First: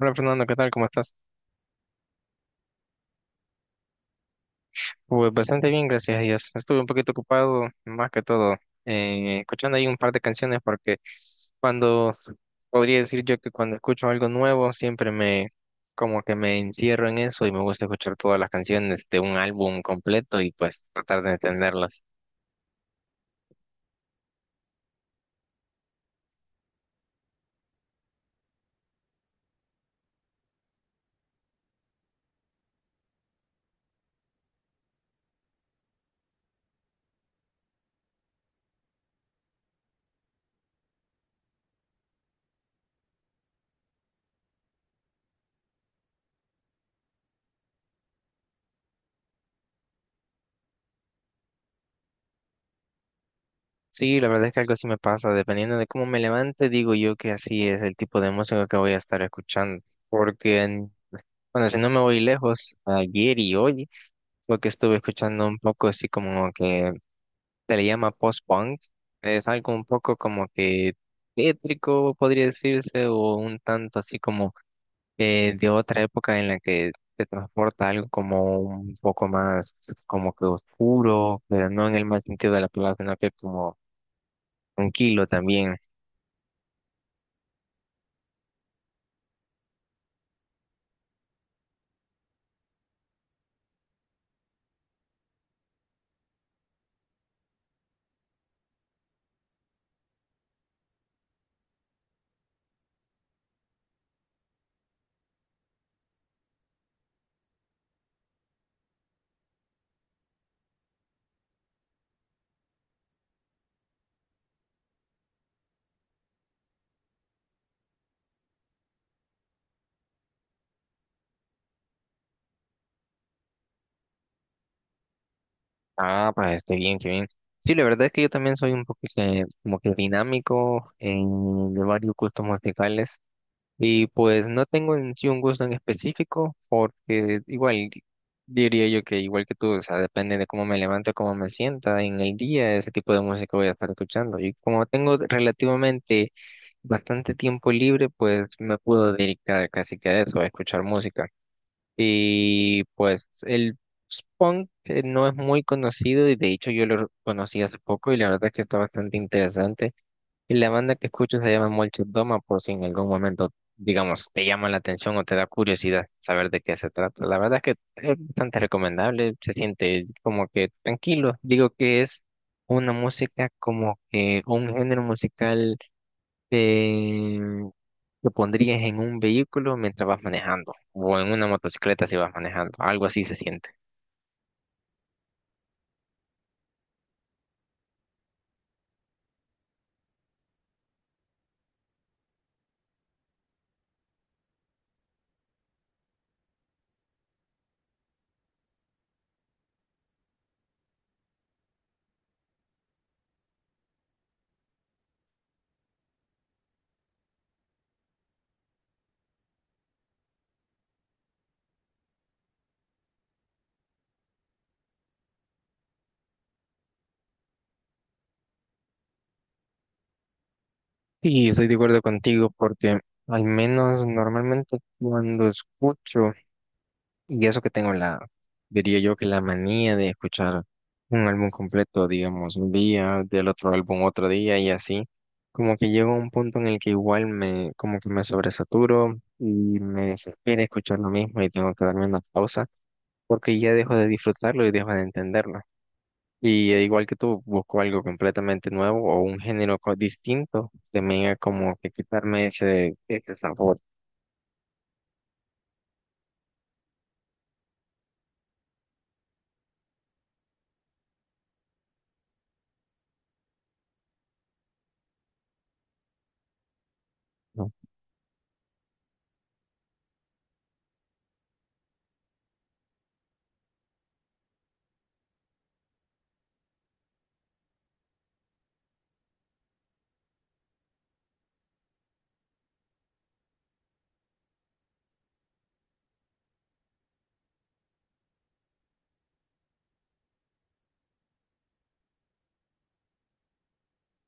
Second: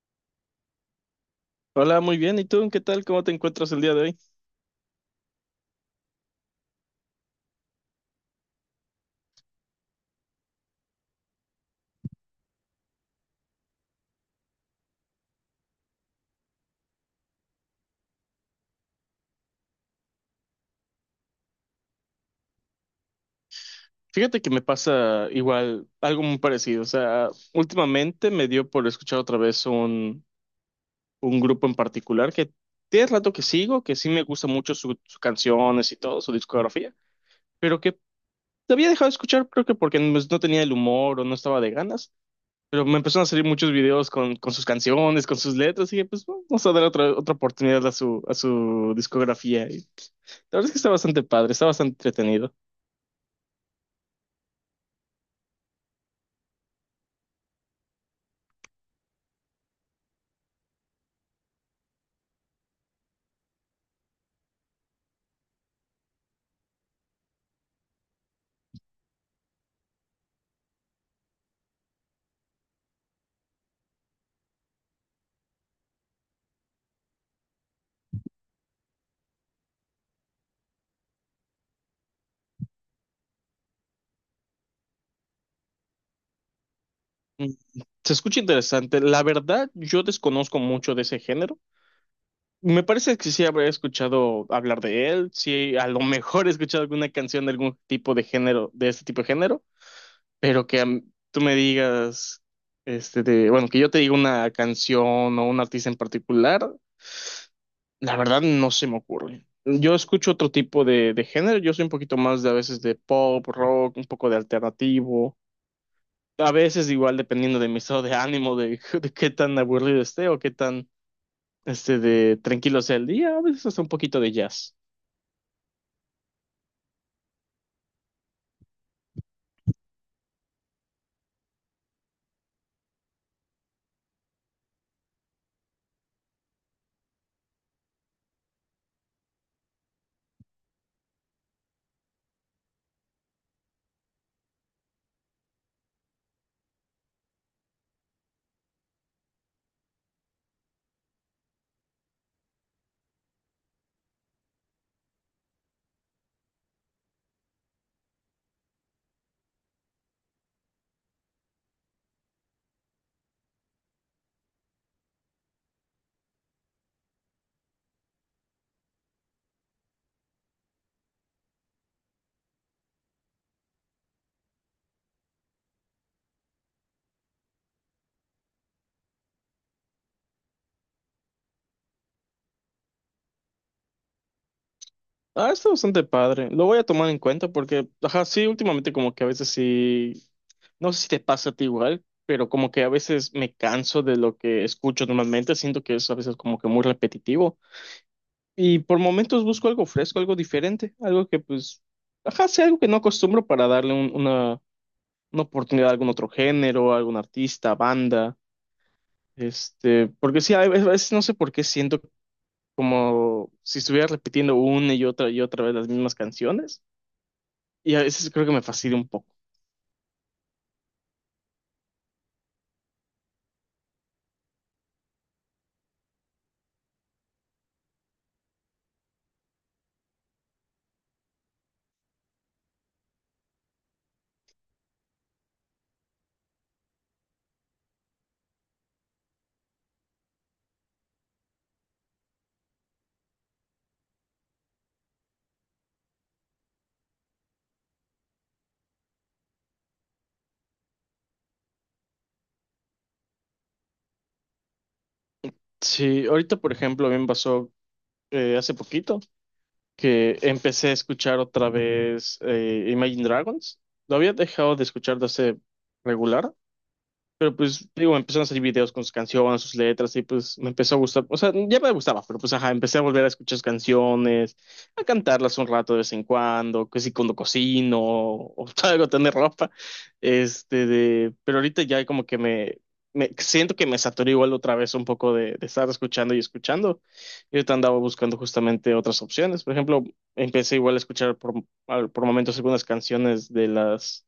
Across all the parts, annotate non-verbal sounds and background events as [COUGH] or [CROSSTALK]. Hola Fernando, ¿qué tal? ¿Cómo estás? Hola, muy bien. ¿Y tú? ¿Qué tal? ¿Cómo te encuentras el día de hoy? Pues bastante bien, gracias a Dios. Estuve un poquito ocupado, más que todo, escuchando ahí un par de canciones porque cuando, podría decir yo que cuando escucho algo nuevo, siempre como que me encierro en eso y me gusta escuchar todas las canciones de un álbum completo y pues tratar de entenderlas. Fíjate que me pasa igual algo muy parecido. O sea, últimamente me dio por escuchar otra vez un grupo en particular que tiene rato que sigo, que sí me gusta mucho sus canciones y todo, su discografía, pero que te había dejado de escuchar creo que porque no pues, no tenía el humor o no estaba de ganas, pero me empezaron a salir muchos videos con sus canciones, con sus letras y dije, pues bueno, vamos a dar otra oportunidad a a su discografía. Y la verdad es que está bastante padre, está bastante entretenido. Sí, la verdad es que algo así me pasa, dependiendo de cómo me levante, digo yo que así es el tipo de música que voy a estar escuchando, porque, bueno, si no me voy lejos, ayer y hoy. Porque estuve escuchando un poco así como que se le llama post-punk. Es algo un poco como que tétrico, podría decirse, o un tanto así como de otra época en la que te transporta algo como un poco más como que oscuro, pero no en el mal sentido de la palabra, sino que como tranquilo también. Mm, se escucha interesante. La verdad, yo desconozco mucho de ese género. Me parece que sí habré escuchado hablar de él, sí, a lo [LAUGHS] mejor he escuchado alguna canción de algún tipo de género, de este tipo de género, pero tú me digas, bueno, que yo te diga una canción o un artista en particular, la verdad no se me ocurre. Yo escucho otro tipo de género, yo soy un poquito más de a veces de pop, rock, un poco de alternativo. A veces igual dependiendo de mi estado de ánimo, [LAUGHS] de qué tan aburrido esté o qué tan de tranquilo sea el día, a veces hasta un poquito de jazz. Ah, pues qué bien, qué bien. Sí, la verdad es que yo también soy un poco que, como que dinámico en de varios gustos musicales. Y pues no tengo en sí un gusto en específico, porque igual diría yo que igual que tú, o sea, depende de cómo me levante, cómo me sienta en el día, ese tipo de música voy a estar escuchando. Y como tengo relativamente bastante tiempo libre, pues me puedo dedicar casi que a eso, a escuchar música. Y pues el punk no es muy conocido y de hecho yo lo conocí hace poco y la verdad es que está bastante interesante. Y la banda que escucho se llama Molchat Doma, por si en algún momento, digamos, te llama la atención o te da curiosidad saber de qué se trata. La verdad es que es bastante recomendable, se siente como que tranquilo. Digo que es una música como que un género musical eh, que pondrías en un vehículo mientras vas manejando o en una motocicleta si vas manejando. Algo así se siente. Ah, está bastante padre. Lo voy a tomar en cuenta porque, ajá, sí, últimamente como que a veces sí, no sé si te pasa a ti igual, pero como que a veces me canso de lo que escucho normalmente, siento que es a veces como que muy repetitivo y por momentos busco algo fresco, algo diferente, algo que pues, ajá, sea algo que no acostumbro para darle una oportunidad a algún otro género, a algún artista, banda, este, porque sí, a veces no sé por qué siento como si estuviera repitiendo una y otra vez las mismas canciones, y a veces creo que me fastidia un poco. Sí, estoy de acuerdo contigo porque al menos normalmente cuando escucho. Y eso que tengo diría yo que la manía de escuchar un álbum completo, digamos, un día, del otro álbum otro día y así, como que llego a un punto en el que igual como que me sobresaturo y me desespera escuchar lo mismo y tengo que darme una pausa porque ya dejo de disfrutarlo y dejo de entenderlo. Y igual que tú, busco algo completamente nuevo o un género distinto, también a como que quitarme ese sabor. Sí, ahorita, por ejemplo, a mí me pasó hace poquito que empecé a escuchar otra vez Imagine Dragons. Lo había dejado de escuchar de hace regular, pero ¿No? pues, digo, empezaron a salir videos con sus canciones, sus letras, y pues me empezó a gustar. O sea, ya me gustaba, pero pues, ajá, empecé a volver a escuchar sus canciones, a cantarlas un rato de vez en cuando, que si cuando cocino, o [LAUGHS] algo, tener ropa. Pero ahorita ya como que me siento que me saturé igual otra vez un poco de estar escuchando y escuchando. Y ahorita andaba buscando justamente otras opciones. Por ejemplo, empecé igual a escuchar por momentos algunas canciones de las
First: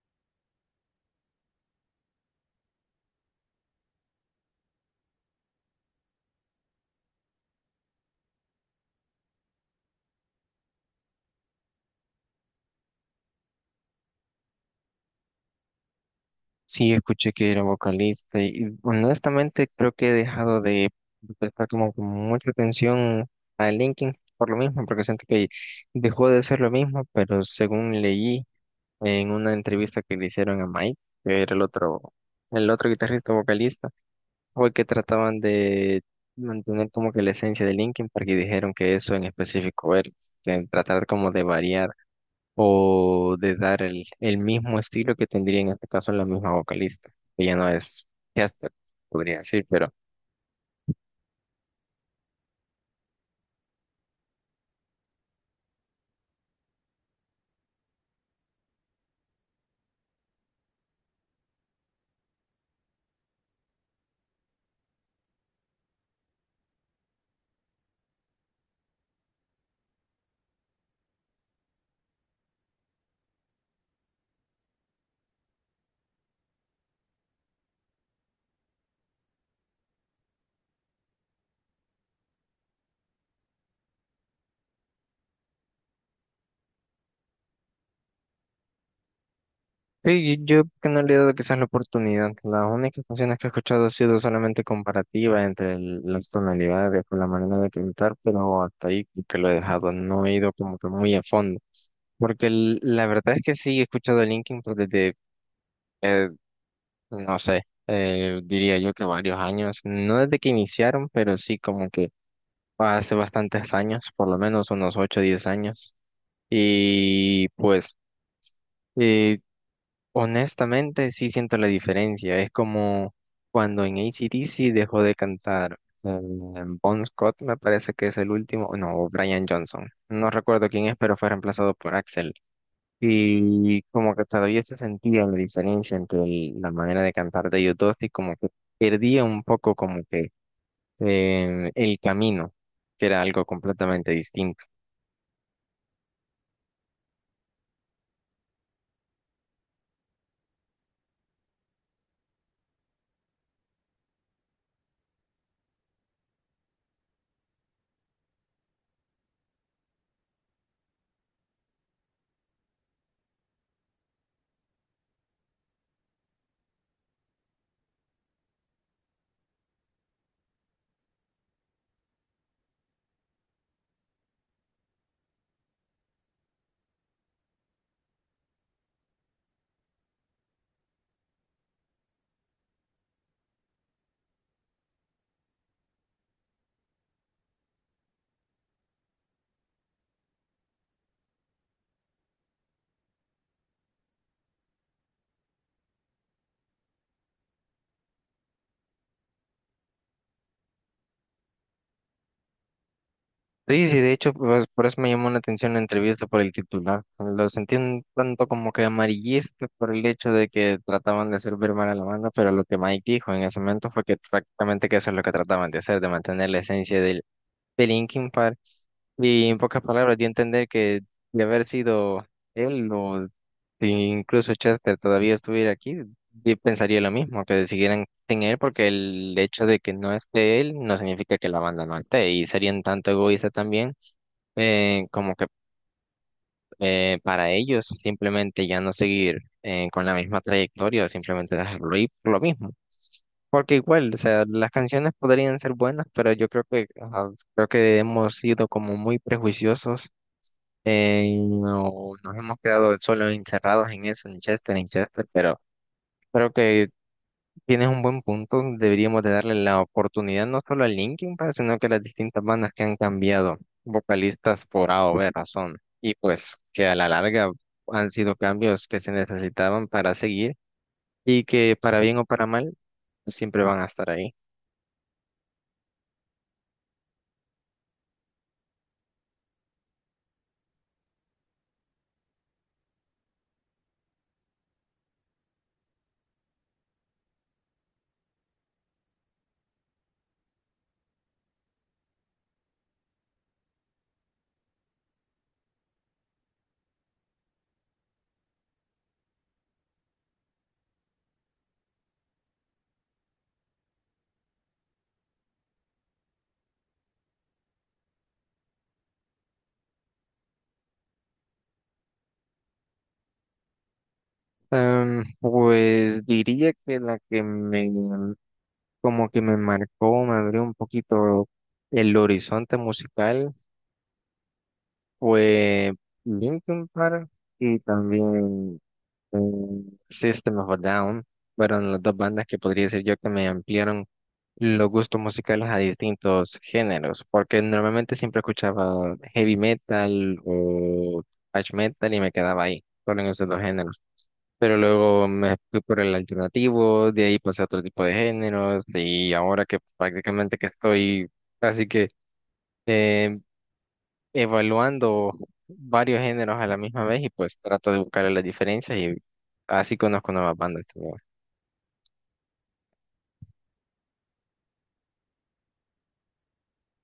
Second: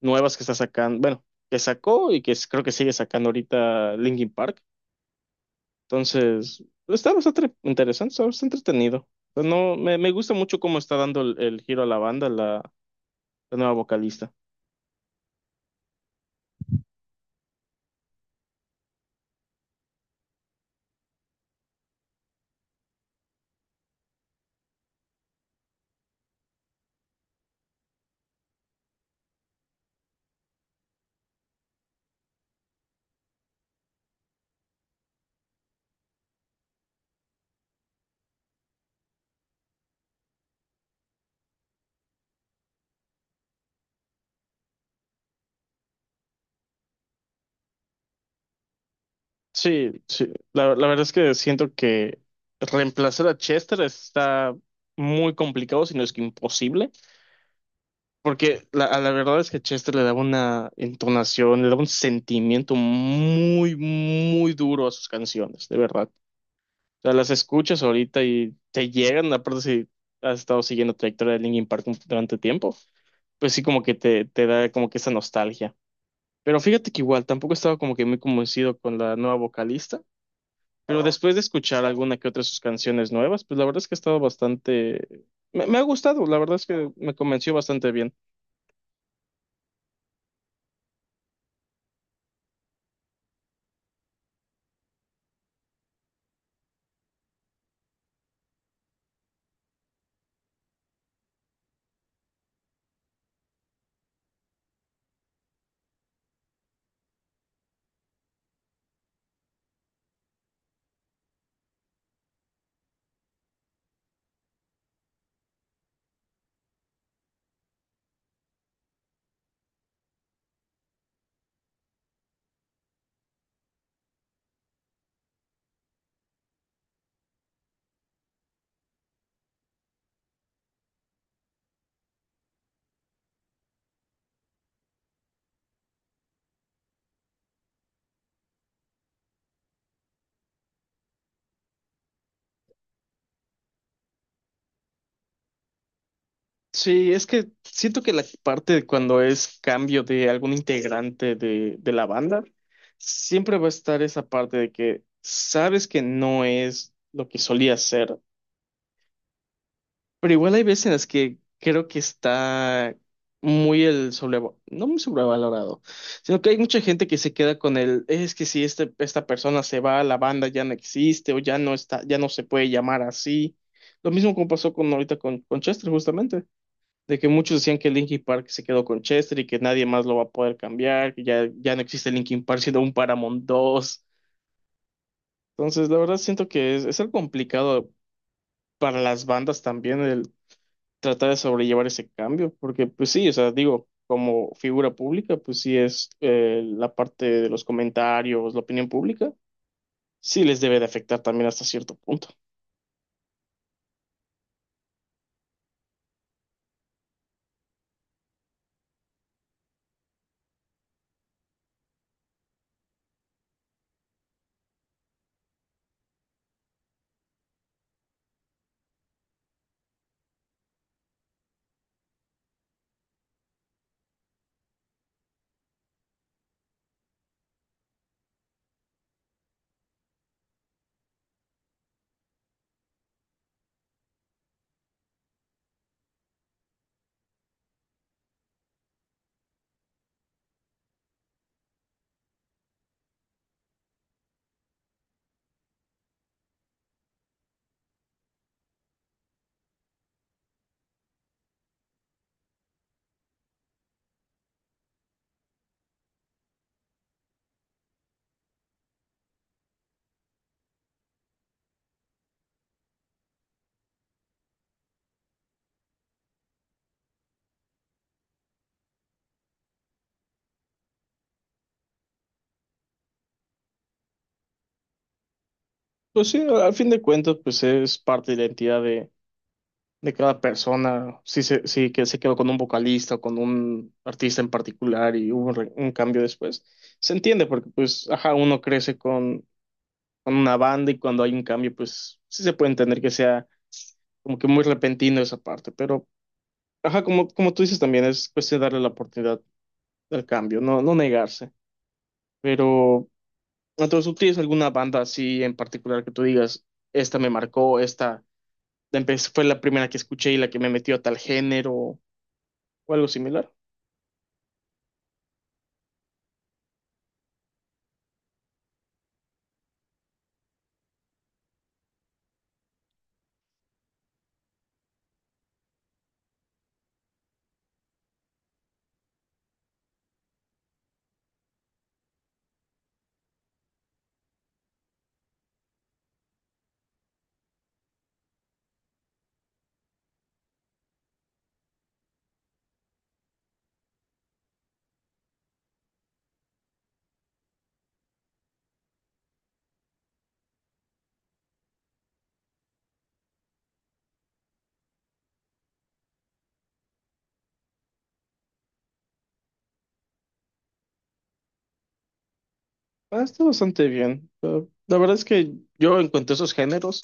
nuevas que está sacando, bueno, que sacó y creo que sigue sacando ahorita Linkin Park. Entonces, pues, está bastante interesante, está bastante entretenido. Pues no, me gusta mucho cómo está dando el giro a la banda la nueva vocalista. Sí, escuché que era vocalista y honestamente creo que he dejado de prestar como que mucha atención a Linkin por lo mismo, porque siento que dejó de ser lo mismo, pero según leí en una entrevista que le hicieron a Mike, que era el otro guitarrista vocalista, fue que trataban de mantener como que la esencia de Linkin, porque dijeron que eso en específico era, de tratar como de variar o de dar el mismo estilo que tendría en este caso la misma vocalista, que ya no es Chester, podría decir, pero Sí, sí, la verdad es que siento que reemplazar a Chester está muy complicado, si no es que imposible, porque a la verdad es que Chester le daba una entonación, le daba un sentimiento muy, muy duro a sus canciones, de verdad. Sea, las escuchas ahorita y te llegan, aparte si has estado siguiendo trayectoria de Linkin Park durante tiempo, pues sí como que te da como que esa nostalgia. Pero fíjate que igual tampoco estaba como que muy convencido con la nueva vocalista, pero después de escuchar alguna que otra de sus canciones nuevas, pues la verdad es que ha estado bastante... Me ha gustado, la verdad es que me convenció bastante bien. sí, yo que no le he dado quizás la oportunidad. Las únicas canciones que he escuchado ha sido solamente comparativa entre las tonalidades con la manera de cantar, pero hasta ahí creo que lo he dejado, no he ido como que muy a fondo, porque la verdad es que sí he escuchado a Linkin Park eh, no sé, diría yo que varios años, no desde que iniciaron, pero sí como que hace bastantes años, por lo menos unos 8 o 10 años. Y pues, eh, honestamente, sí siento la diferencia. Es como cuando en AC/DC dejó de cantar eh, Bon Scott, me parece que es el último, no, o Brian Johnson. No recuerdo quién es, pero fue reemplazado por Axel. Y como que todavía se sentía la diferencia entre la manera de cantar de ellos dos y como que perdía un poco como que el camino, que era algo completamente distinto. Sí, es que siento que la parte de cuando es cambio de algún integrante de la banda, siempre va a estar esa parte de que sabes que no es lo que solía ser, pero igual hay veces en las que creo que está muy el sobre, no muy sobrevalorado, sino que hay mucha gente que se queda con el, es que si esta persona se va, la banda ya no existe o ya no está, ya no se puede llamar así. Lo mismo como pasó con ahorita con Chester, justamente de que muchos decían que Linkin Park se quedó con Chester y que nadie más lo va a poder cambiar, que ya, ya no existe Linkin Park sino un Paramount dos. Entonces, la verdad siento que es algo complicado para las bandas también el tratar de sobrellevar ese cambio, porque pues sí, o sea, digo, como figura pública, pues sí es la parte de los comentarios, la opinión pública, sí les debe de afectar también hasta cierto punto. Sí, sí, de hecho, pues, por eso me llamó la atención la entrevista por el titular. Lo sentí un tanto como que amarillista por el hecho de que trataban de hacer ver mal a la banda, pero lo que Mike dijo en ese momento fue que prácticamente que eso es lo que trataban de hacer, de mantener la esencia del Linkin Park. Y en pocas palabras, di a entender que de haber sido él o si incluso Chester todavía estuviera aquí, yo pensaría lo mismo, que siguieran sin él, porque el hecho de que no esté él no significa que la banda no esté, y serían tanto egoísta también como que para ellos simplemente ya no seguir con la misma trayectoria, simplemente dejarlo ir por lo mismo. Porque igual, o sea, las canciones podrían ser buenas, pero yo creo que ajá, creo que hemos sido como muy prejuiciosos y no, nos hemos quedado solo encerrados en eso, en Chester, pero creo que tienes un buen punto, deberíamos de darle la oportunidad no solo a Linkin Park, sino que a las distintas bandas que han cambiado vocalistas por A o B razón, y pues que a la larga han sido cambios que se necesitaban para seguir y que para bien o para mal siempre van a estar ahí. Pues sí, al fin de cuentas, pues es parte de la identidad de cada persona, si, si que se quedó con un vocalista o con un artista en particular y hubo un, un cambio después, se entiende porque pues, ajá, uno crece con una banda y cuando hay un cambio, pues sí se puede entender que sea como que muy repentino esa parte, pero ajá, como tú dices también, es cuestión de darle la oportunidad al cambio, no, no negarse, pero entonces tú tienes alguna banda así en particular que tú digas, esta me marcó, esta fue la primera que escuché y la que me metió a tal género o algo similar. Pues diría que la que me como que me marcó, me abrió un poquito el horizonte musical fue Linkin Park y también mm, System of a Down fueron las dos bandas que podría decir yo que me ampliaron los gustos musicales a distintos géneros, porque normalmente siempre escuchaba heavy metal o thrash metal y me quedaba ahí, solo en esos dos géneros. Pero luego me fui por el alternativo, de ahí pasé a otro tipo de géneros y ahora que prácticamente que estoy así que eh, evaluando varios géneros a la misma vez y pues trato de buscarle las diferencias y así conozco nuevas bandas. Ah, está bastante bien. Ah, la verdad es que yo en cuanto a esos géneros,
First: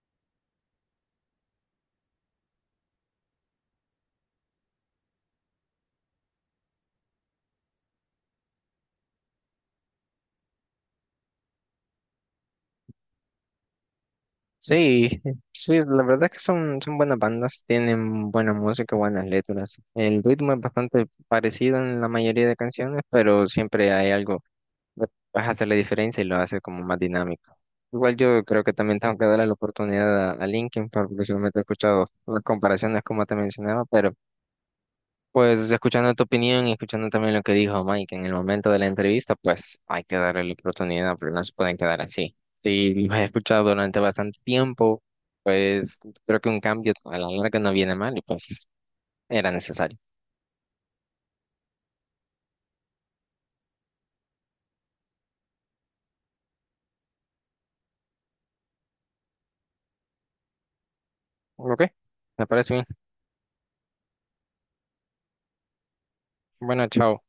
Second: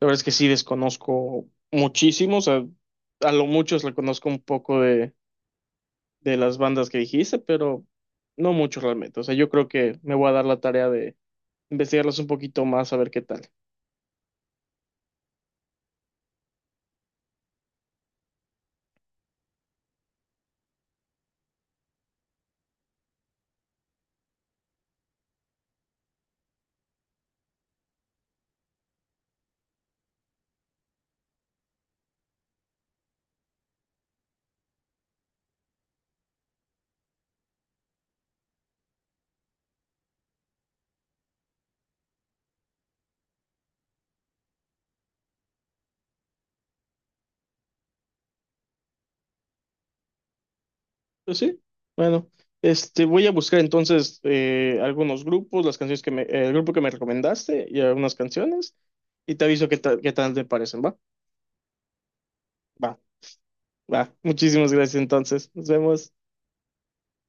la verdad es que sí desconozco muchísimos. A lo mucho le conozco un poco de las bandas que dijiste, pero no mucho realmente. O sea, yo creo que me voy a dar la tarea de investigarlas un poquito más a ver qué tal. Sí, sí, la verdad es que son buenas bandas, tienen buena música, buenas letras. El ritmo es bastante parecido en la mayoría de canciones, pero siempre hay algo que vas a hacer la diferencia y lo hace como más dinámico. Igual yo creo que también tengo que darle la oportunidad a Linkin Park, porque solamente he escuchado las comparaciones como te mencionaba, pero pues escuchando tu opinión y escuchando también lo que dijo Mike en el momento de la entrevista, pues hay que darle la oportunidad, pero no se pueden quedar así. Si los he escuchado durante bastante tiempo, pues creo que un cambio a la larga no viene mal y pues era necesario. Pues sí, bueno, este, voy a buscar entonces algunos grupos, las canciones que me, el grupo que me recomendaste y algunas canciones, y te aviso qué tal te parecen, ¿va? ¿Ok? Me parece bien. Va, va. Muchísimas gracias entonces. Nos vemos. Bueno, chao.